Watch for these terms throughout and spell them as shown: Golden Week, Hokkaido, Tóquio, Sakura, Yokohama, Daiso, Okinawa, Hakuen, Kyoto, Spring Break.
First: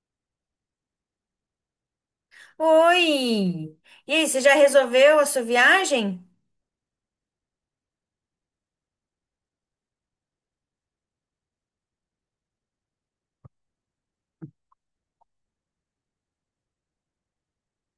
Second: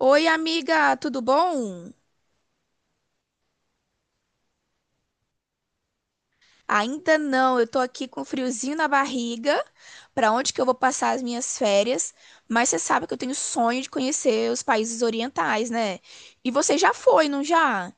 Oi, amiga, tudo bom? Oi! E aí, você já resolveu a sua viagem? Ainda não, eu tô aqui com friozinho na barriga, pra onde que eu vou passar as minhas férias, mas você sabe que eu tenho sonho de conhecer os países orientais, né? E você já foi, não já?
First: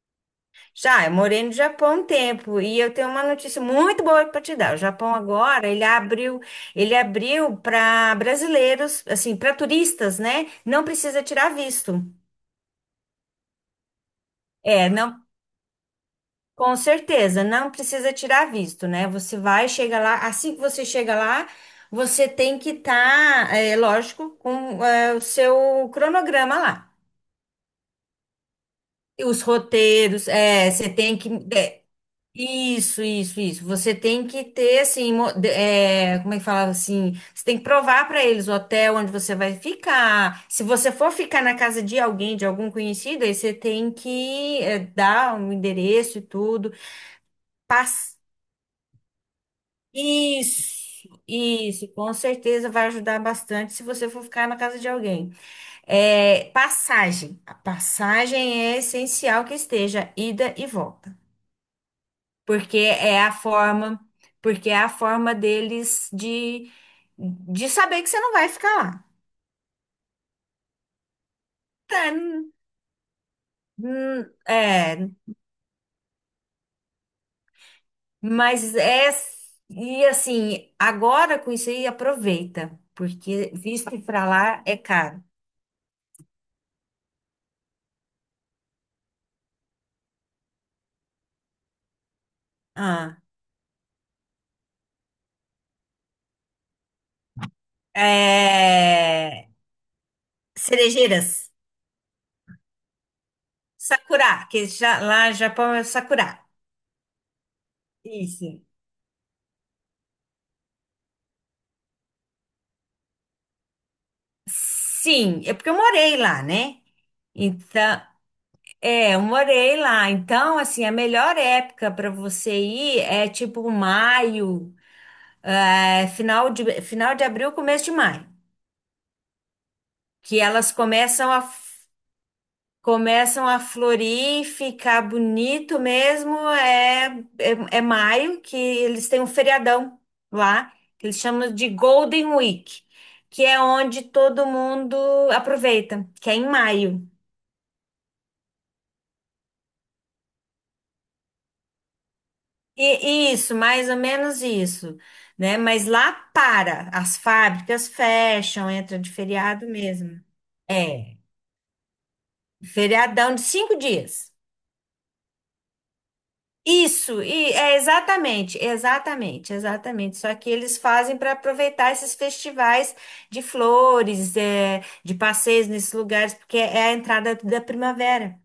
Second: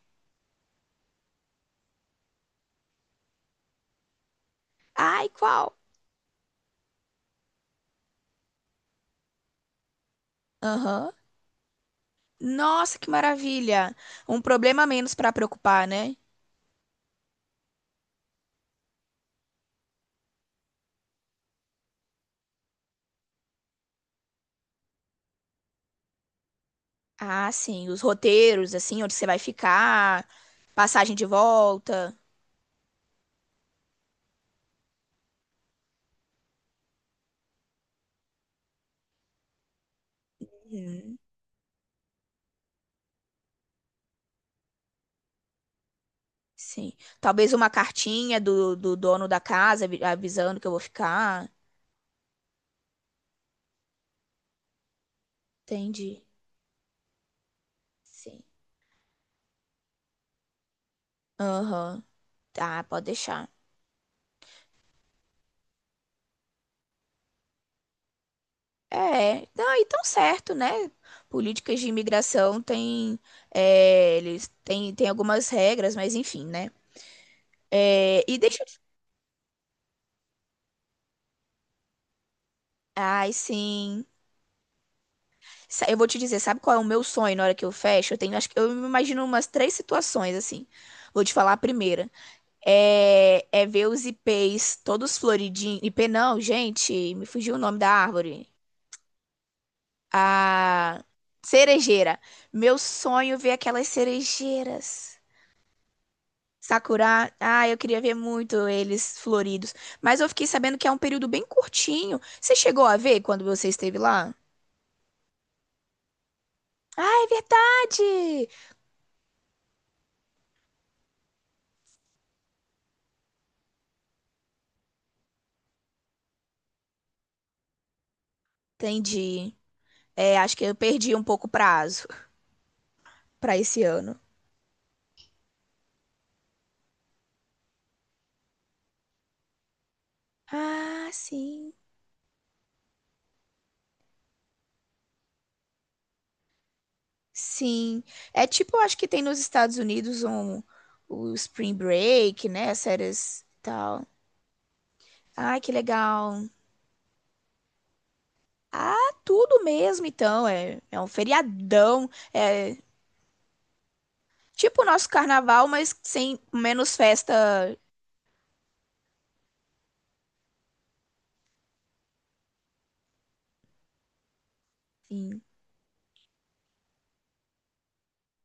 Já, eu morei no Japão um tempo e eu tenho uma notícia muito boa para te dar. O Japão Ai, agora, qual? ele abriu para brasileiros, assim, para turistas, né? Não Aham. precisa tirar visto. Nossa, que maravilha! Um problema a É, menos não, pra preocupar, né? com certeza, não precisa tirar visto, né? Você vai, chega lá, assim que você chega lá, você tem que estar, é lógico, com o seu cronograma lá. Ah, sim, os roteiros, assim, onde E você vai os roteiros, ficar, você passagem tem de que. é, volta. Isso, isso, isso. Você tem que ter, assim, como é que falava assim? Você tem que provar para eles o hotel onde você vai ficar. Se você for Uhum. ficar na casa de alguém, de algum conhecido, aí você tem que dar um endereço e tudo. Sim. Talvez uma Pass... cartinha do dono da casa avisando que eu vou Isso, ficar. isso. Com certeza vai ajudar bastante se você for ficar na casa de alguém. Entendi. É, passagem. A Sim. passagem é essencial que esteja ida e volta. Aham. Porque Tá, pode é a deixar. forma, porque é a forma deles de saber que você não vai ficar lá. É, não, e tão certo, né? Políticas de Tá. imigração têm, Hum. eles têm É, algumas regras, mas enfim, né? É, e deixa eu... mas te- e assim, agora com isso aí aproveita, Ai, porque visto sim. pra lá é caro. Eu vou te dizer, sabe qual é o meu sonho na hora que eu fecho? Eu tenho, acho que eu me imagino umas três situações assim. Vou te falar a primeira. Ah, É ver os ipês todos floridinhos. Ipê não, gente, me fugiu o nome da árvore. é, A cerejeiras, cerejeira. Meu sonho é ver aquelas Sakura, que já, cerejeiras. lá no Japão é Sakura. Sakura, eu queria ver Isso. muito eles floridos. Mas eu fiquei sabendo que é um período bem curtinho. Você chegou a ver quando você esteve lá? Sim, é porque eu morei lá, né? Ah, é Então, verdade! Eu morei lá. Então, assim, a melhor época para você ir é tipo maio, final de abril, começo de maio, Entendi. É, que acho que elas eu perdi um começam a pouco o prazo começam para a esse ano. florir, ficar bonito mesmo. É maio que eles têm um feriadão lá, que Ah, eles chamam de sim. Golden Week, que é onde todo mundo aproveita, que é em maio. Sim, é tipo, eu acho que tem nos Estados Unidos um, o Spring Break, né? As séries Isso, e mais ou tal. menos isso, né? Ai, que Mas lá legal. para, as fábricas fecham, Ah, entra de tudo feriado mesmo, mesmo. então. É um É, feriadão. É feriadão de 5 dias. tipo o nosso carnaval, mas sem menos Isso, e é festa. exatamente, exatamente, exatamente. Só que eles fazem para aproveitar esses festivais de flores, de Sim. passeios nesses lugares, porque é a entrada da primavera,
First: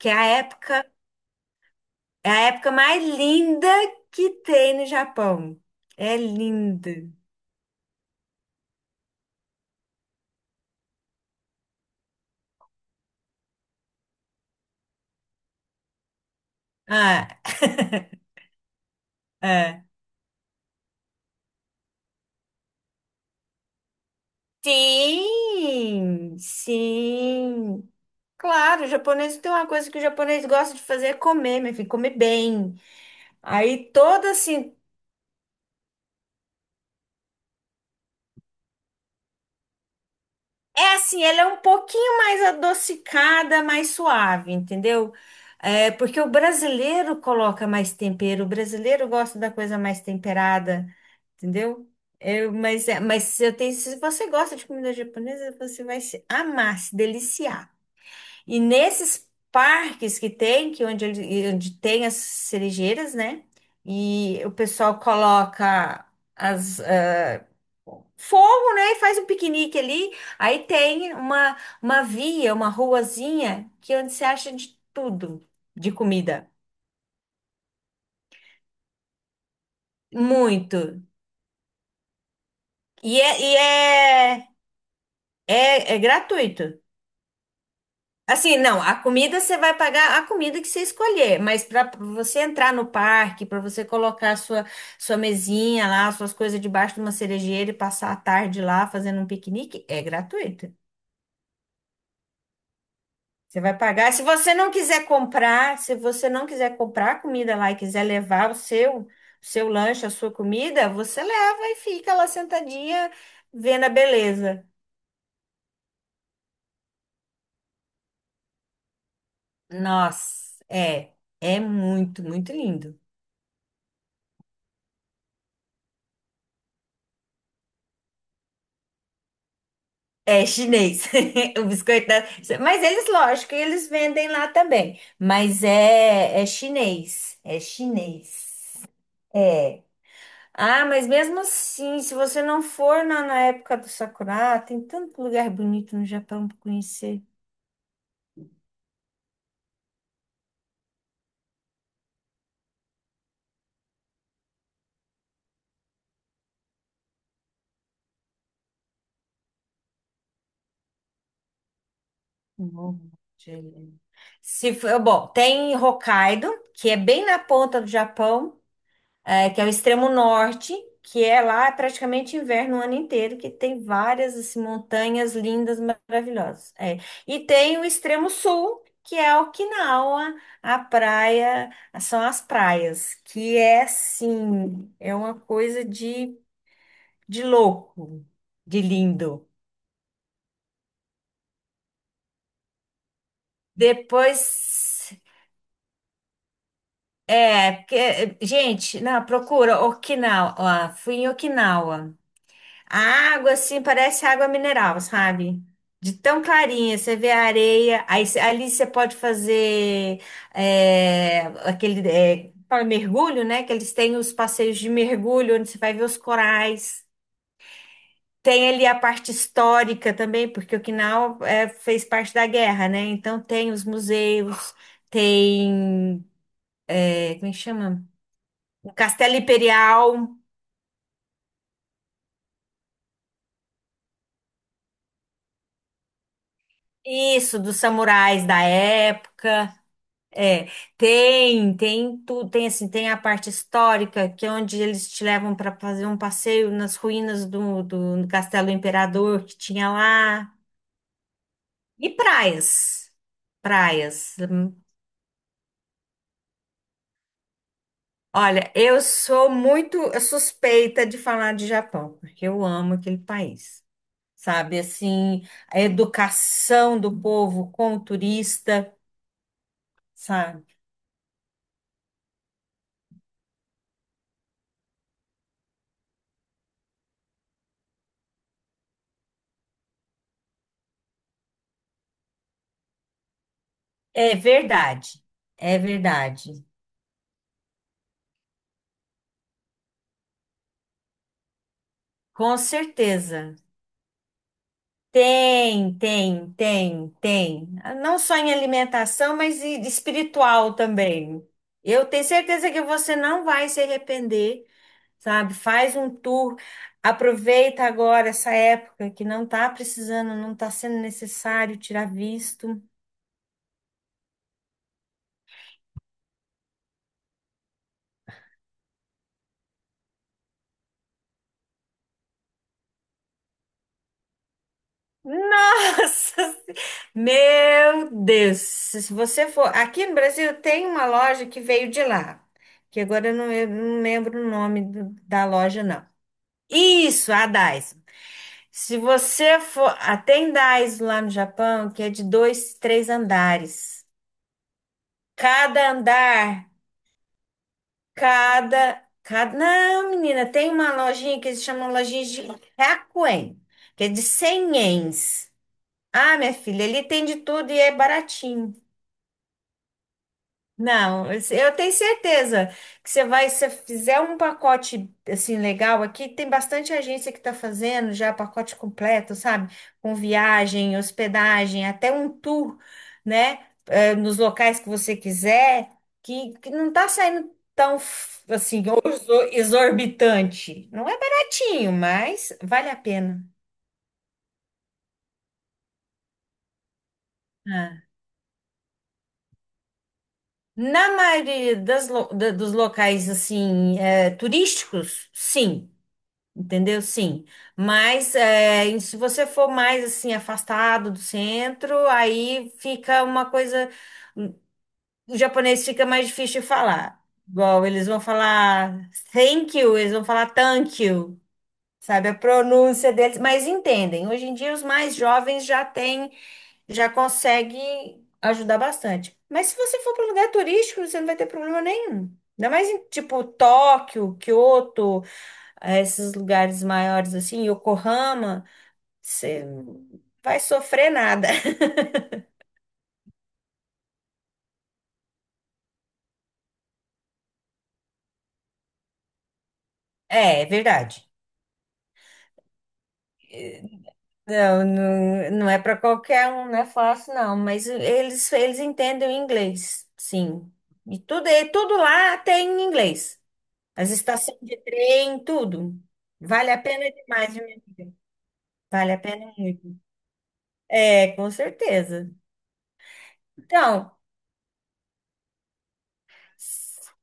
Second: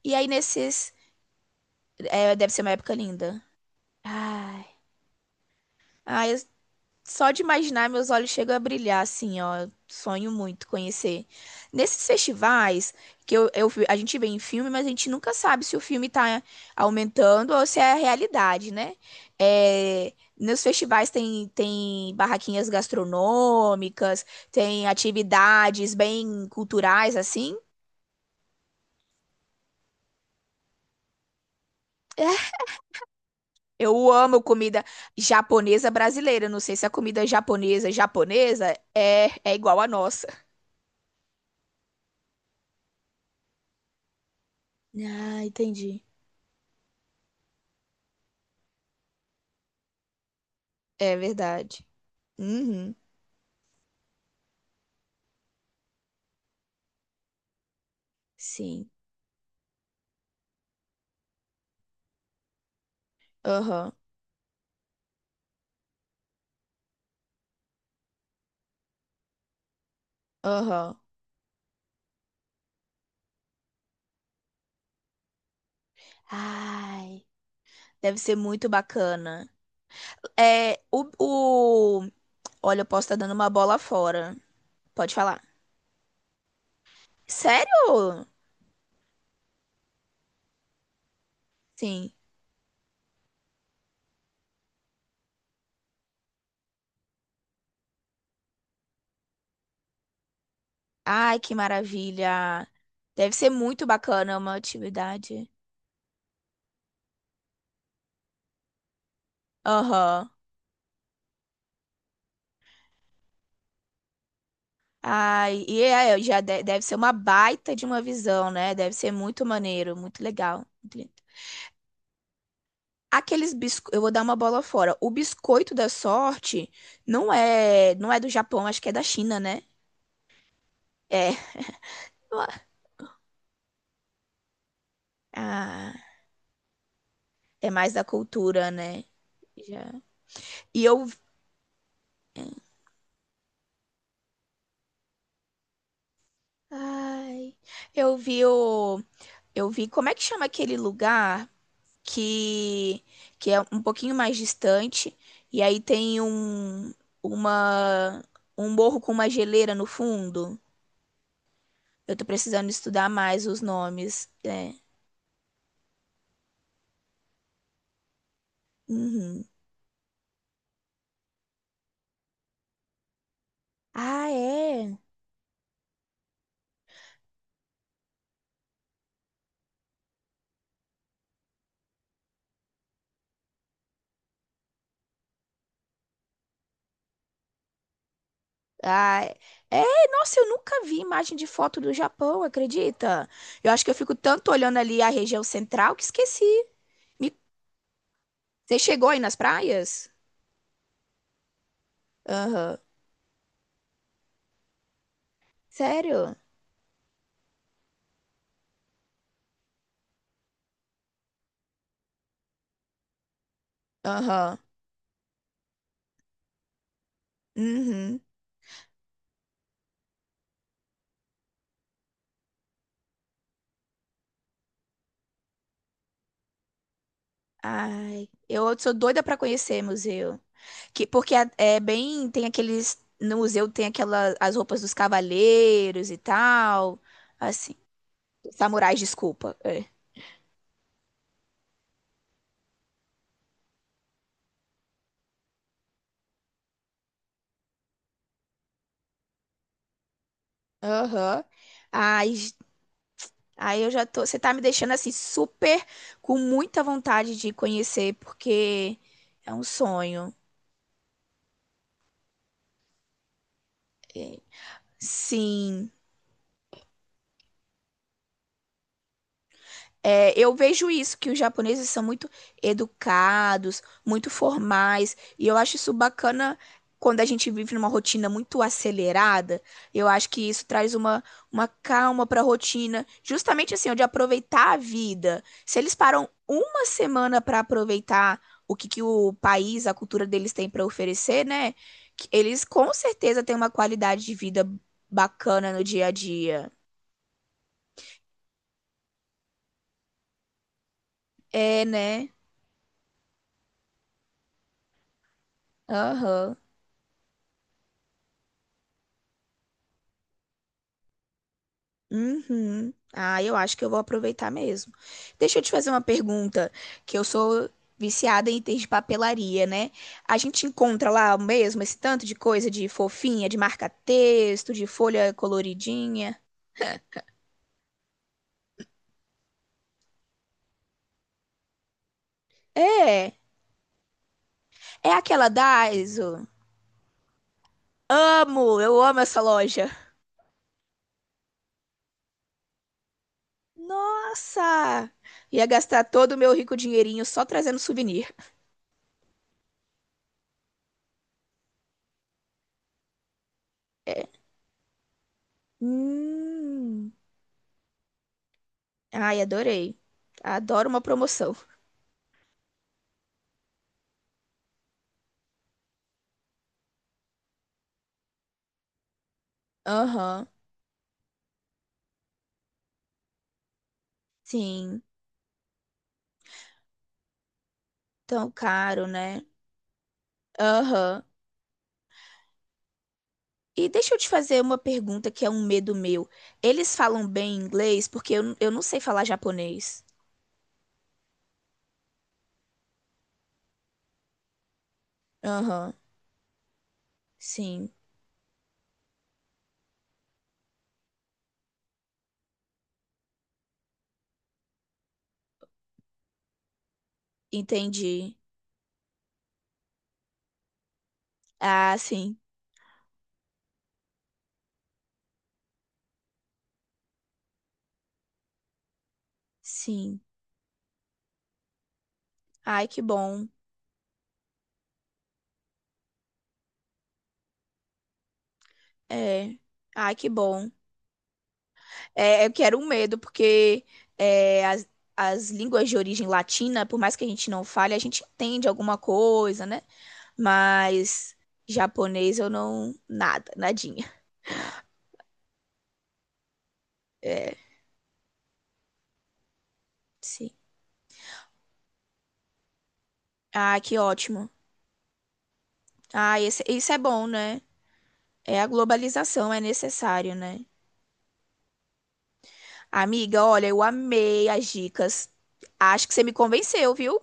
que é E a aí, época, nesses. é a Deve ser uma época época mais linda. linda que Ai. tem no Japão. É Ai, eu linda. só de imaginar, meus olhos chegam a brilhar, assim, ó. Sonho muito conhecer. Nesses festivais, que a gente vê em filme, mas a gente nunca sabe se o filme tá Ah, aumentando ou se é a realidade, né? é. É, nos festivais tem barraquinhas gastronômicas, tem atividades Sim, bem culturais, assim. sim. Claro, o japonês tem uma coisa que o japonês gosta de fazer é comer, meu filho, comer bem. Aí Eu toda amo assim, comida japonesa brasileira. Não sei se a comida japonesa japonesa é igual à nossa. é assim, ela é um pouquinho mais adocicada, mais suave, entendeu? Ah, É, entendi. porque o brasileiro coloca mais tempero, o brasileiro gosta da coisa mais temperada, É verdade. entendeu? Eu, mas, Uhum. é- mas eu tenho, se você gosta de comida japonesa, você vai se amar, se deliciar. E Sim. nesses parques que tem, que é onde, onde tem as cerejeiras, né? Aham. E o pessoal coloca as ah, fogo, né? E faz um piquenique ali. Aí Aham. tem uma via, uma ruazinha, que é onde você acha de tudo de comida. Ai, deve ser muito bacana. Muito. É, o, o... Olha, eu posso E estar é, dando uma e bola fora. é, Pode falar. é gratuito. Sério? Assim, não, a comida você vai pagar a comida que você escolher, mas para Sim. você entrar no parque, para você colocar a sua mesinha lá, suas coisas debaixo de uma cerejeira e passar a tarde lá fazendo um piquenique, é gratuito. Ai, que maravilha. Deve ser Você vai muito pagar. Se bacana é uma você não quiser atividade. comprar a comida lá e quiser levar o seu lanche, a Aham. sua comida, você leva e fica lá sentadinha vendo a beleza. Ai, e é, já deve ser uma baita de uma visão, né? Deve ser muito maneiro, muito Nossa, legal. é muito, muito lindo. Aqueles biscoitos, eu vou dar uma bola fora. O biscoito da sorte não é do Japão, acho que é da China, né? É chinês. É. O biscoito da... Mas eles, lógico, eles vendem lá também. Mas Ah, é chinês. É é mais da chinês. cultura, né? É. Já. E Ah, eu, mas mesmo assim, se você não for na época do Sakura, tem tanto lugar bonito no Japão para conhecer. ai, eu vi o, eu vi como é que chama aquele lugar que que é um pouquinho mais distante e aí tem um uma um morro com uma geleira no fundo. Eu tô precisando Morro estudar mais de os Helena. nomes, Se né. for, bom, tem Hokkaido, que é bem na ponta do Japão. Uhum. É, que é o extremo norte, que é lá praticamente inverno o ano inteiro, que tem Ah, várias assim, é. montanhas lindas, maravilhosas. É. E tem o extremo sul, que é Okinawa, a praia, são as praias, que é assim, é uma coisa de louco, de Ah, lindo. é, nossa, eu nunca vi imagem de foto do Japão, acredita? Eu acho que eu fico Depois, tanto olhando ali a região central que esqueci. Me- porque, Você gente, chegou aí não, nas procura praias? Okinawa, fui em Okinawa. Aham. A água, assim, parece água mineral, sabe? De Sério? tão clarinha, você vê a areia, aí ali você pode fazer aquele fala mergulho, né? Que eles têm os Aham. passeios de mergulho, onde você vai ver os corais. Uhum. Tem ali a parte histórica também, porque Okinawa fez parte da guerra, né? Então tem os museus, tem, como é que chama? Ai, eu O sou doida Castelo pra conhecer Imperial, museu. Que, porque é bem, tem aqueles, no museu tem aquelas, as roupas dos cavaleiros e tal, isso, assim, dos samurais da samurais, desculpa. época. É. É, tem tudo, tem assim, tem a parte histórica, que é onde eles te levam para fazer um passeio nas ruínas do Castelo Imperador que tinha lá. Aham. E Ai, praias. aí eu já tô. Praias. Você tá me Hum. deixando assim super com muita vontade de conhecer, Olha, porque eu sou é um muito sonho. suspeita de falar de Japão, porque eu amo aquele país. É, Sabe, assim, a sim. educação do povo com o turista, É, eu sabe? vejo isso, que os japoneses são muito educados, muito formais, e eu acho isso bacana quando a gente vive numa rotina muito acelerada. Eu acho que isso traz uma calma para a rotina, justamente assim, ó, de É aproveitar a verdade. vida. É Se eles param verdade. uma semana para aproveitar o que, que o país, a cultura deles tem para oferecer, né? que Com Eles com certeza certeza. têm uma qualidade de vida bacana no Tem, dia a tem, dia. tem, tem. Não só em alimentação, mas e espiritual também. É, Eu tenho né? certeza que você não vai se arrepender, sabe? Faz um tour, Aham. aproveita agora essa época que não tá precisando, não tá sendo necessário tirar visto. Uhum. Ah, eu acho que eu vou aproveitar mesmo. Deixa eu te fazer uma pergunta, que eu sou viciada em itens de papelaria, né? A gente encontra lá mesmo esse tanto de coisa de fofinha, de marca-texto, de folha coloridinha. Nossa, meu Deus! Se você for, aqui no Brasil tem uma loja que veio de lá, que agora É, eu não lembro o nome é da aquela loja, não. Daiso. Isso, a Daiso. Amo, Se eu amo essa você loja. for. Tem Daiso lá no Japão que é de dois, três andares. Nossa! Ia Cada gastar todo o meu andar. rico dinheirinho só trazendo souvenir. Não, menina, tem uma lojinha que eles chamam lojinha de Hakuen, que é de 100 ienes. Ah, minha filha, ele Hum. tem de tudo e é baratinho. Ai, adorei. Adoro uma Não, eu promoção. eu tenho certeza que você vai, se você fizer um pacote assim legal aqui, tem bastante agência que está fazendo já pacote completo, sabe? Com Aham. viagem, hospedagem, até um tour, né? Nos locais que Sim. você quiser, que não tá saindo tão Tão assim, caro, né? exorbitante. Não é Aham. baratinho, mas vale a pena. E deixa eu te fazer uma pergunta que é um medo meu. Eles falam bem Ah. inglês? Porque eu não sei falar japonês. Na maioria das dos locais assim, turísticos, sim. Aham. Entendeu? Sim. Sim. Mas e se você for mais assim afastado do centro, aí fica uma coisa. O japonês fica mais difícil de falar. Igual eles vão Entendi. falar thank you, eles vão falar thank you, Ah, sabe? A sim. pronúncia deles. Mas entendem. Hoje em dia os mais jovens já têm, já conseguem ajudar bastante. Mas se você for Sim. para um lugar turístico, você não vai ter problema nenhum. Ainda Ai, mais em que tipo bom. Tóquio, Kyoto a esses lugares maiores assim, Yokohama, É. você Ai, que vai bom. sofrer nada. É, eu quero um medo, porque é, as, as línguas de origem latina, por mais que a gente não fale, a gente entende alguma coisa, né? É, é verdade. Mas japonês eu não. Nada, nadinha. Não, não, não é para qualquer um, não é fácil, É, não, mas eles entendem o inglês, sim. sim. E tudo lá tem inglês. Ah, que As ótimo. estações de trem, tudo. Ah, Vale a isso é pena bom, demais, né? viu? É a Vale a pena globalização, é muito. necessário, né? É, com certeza. Amiga, olha, eu Então, amei as dicas. Acho que você me convenceu, s- viu?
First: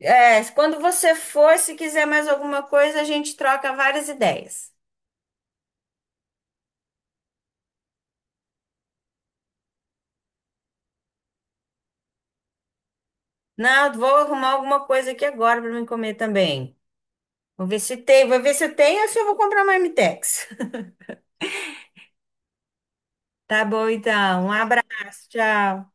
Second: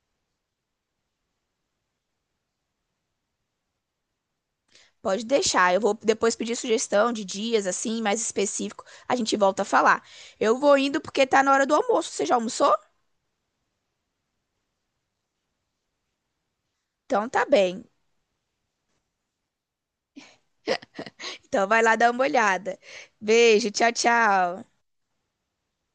quando você for, se quiser mais alguma coisa, a gente troca várias ideias. Pode deixar. Eu vou depois pedir sugestão de dias, assim, mais específico. A gente volta a falar. Eu vou indo porque tá na hora do almoço. Você já almoçou? Não, vou arrumar alguma coisa aqui agora para me comer também. Então tá Vou ver bem. se tem, vou ver se tem ou se eu vou comprar marmitex. Então vai lá dar uma olhada. Tá Beijo, bom, tchau, então. Um tchau. abraço, tchau.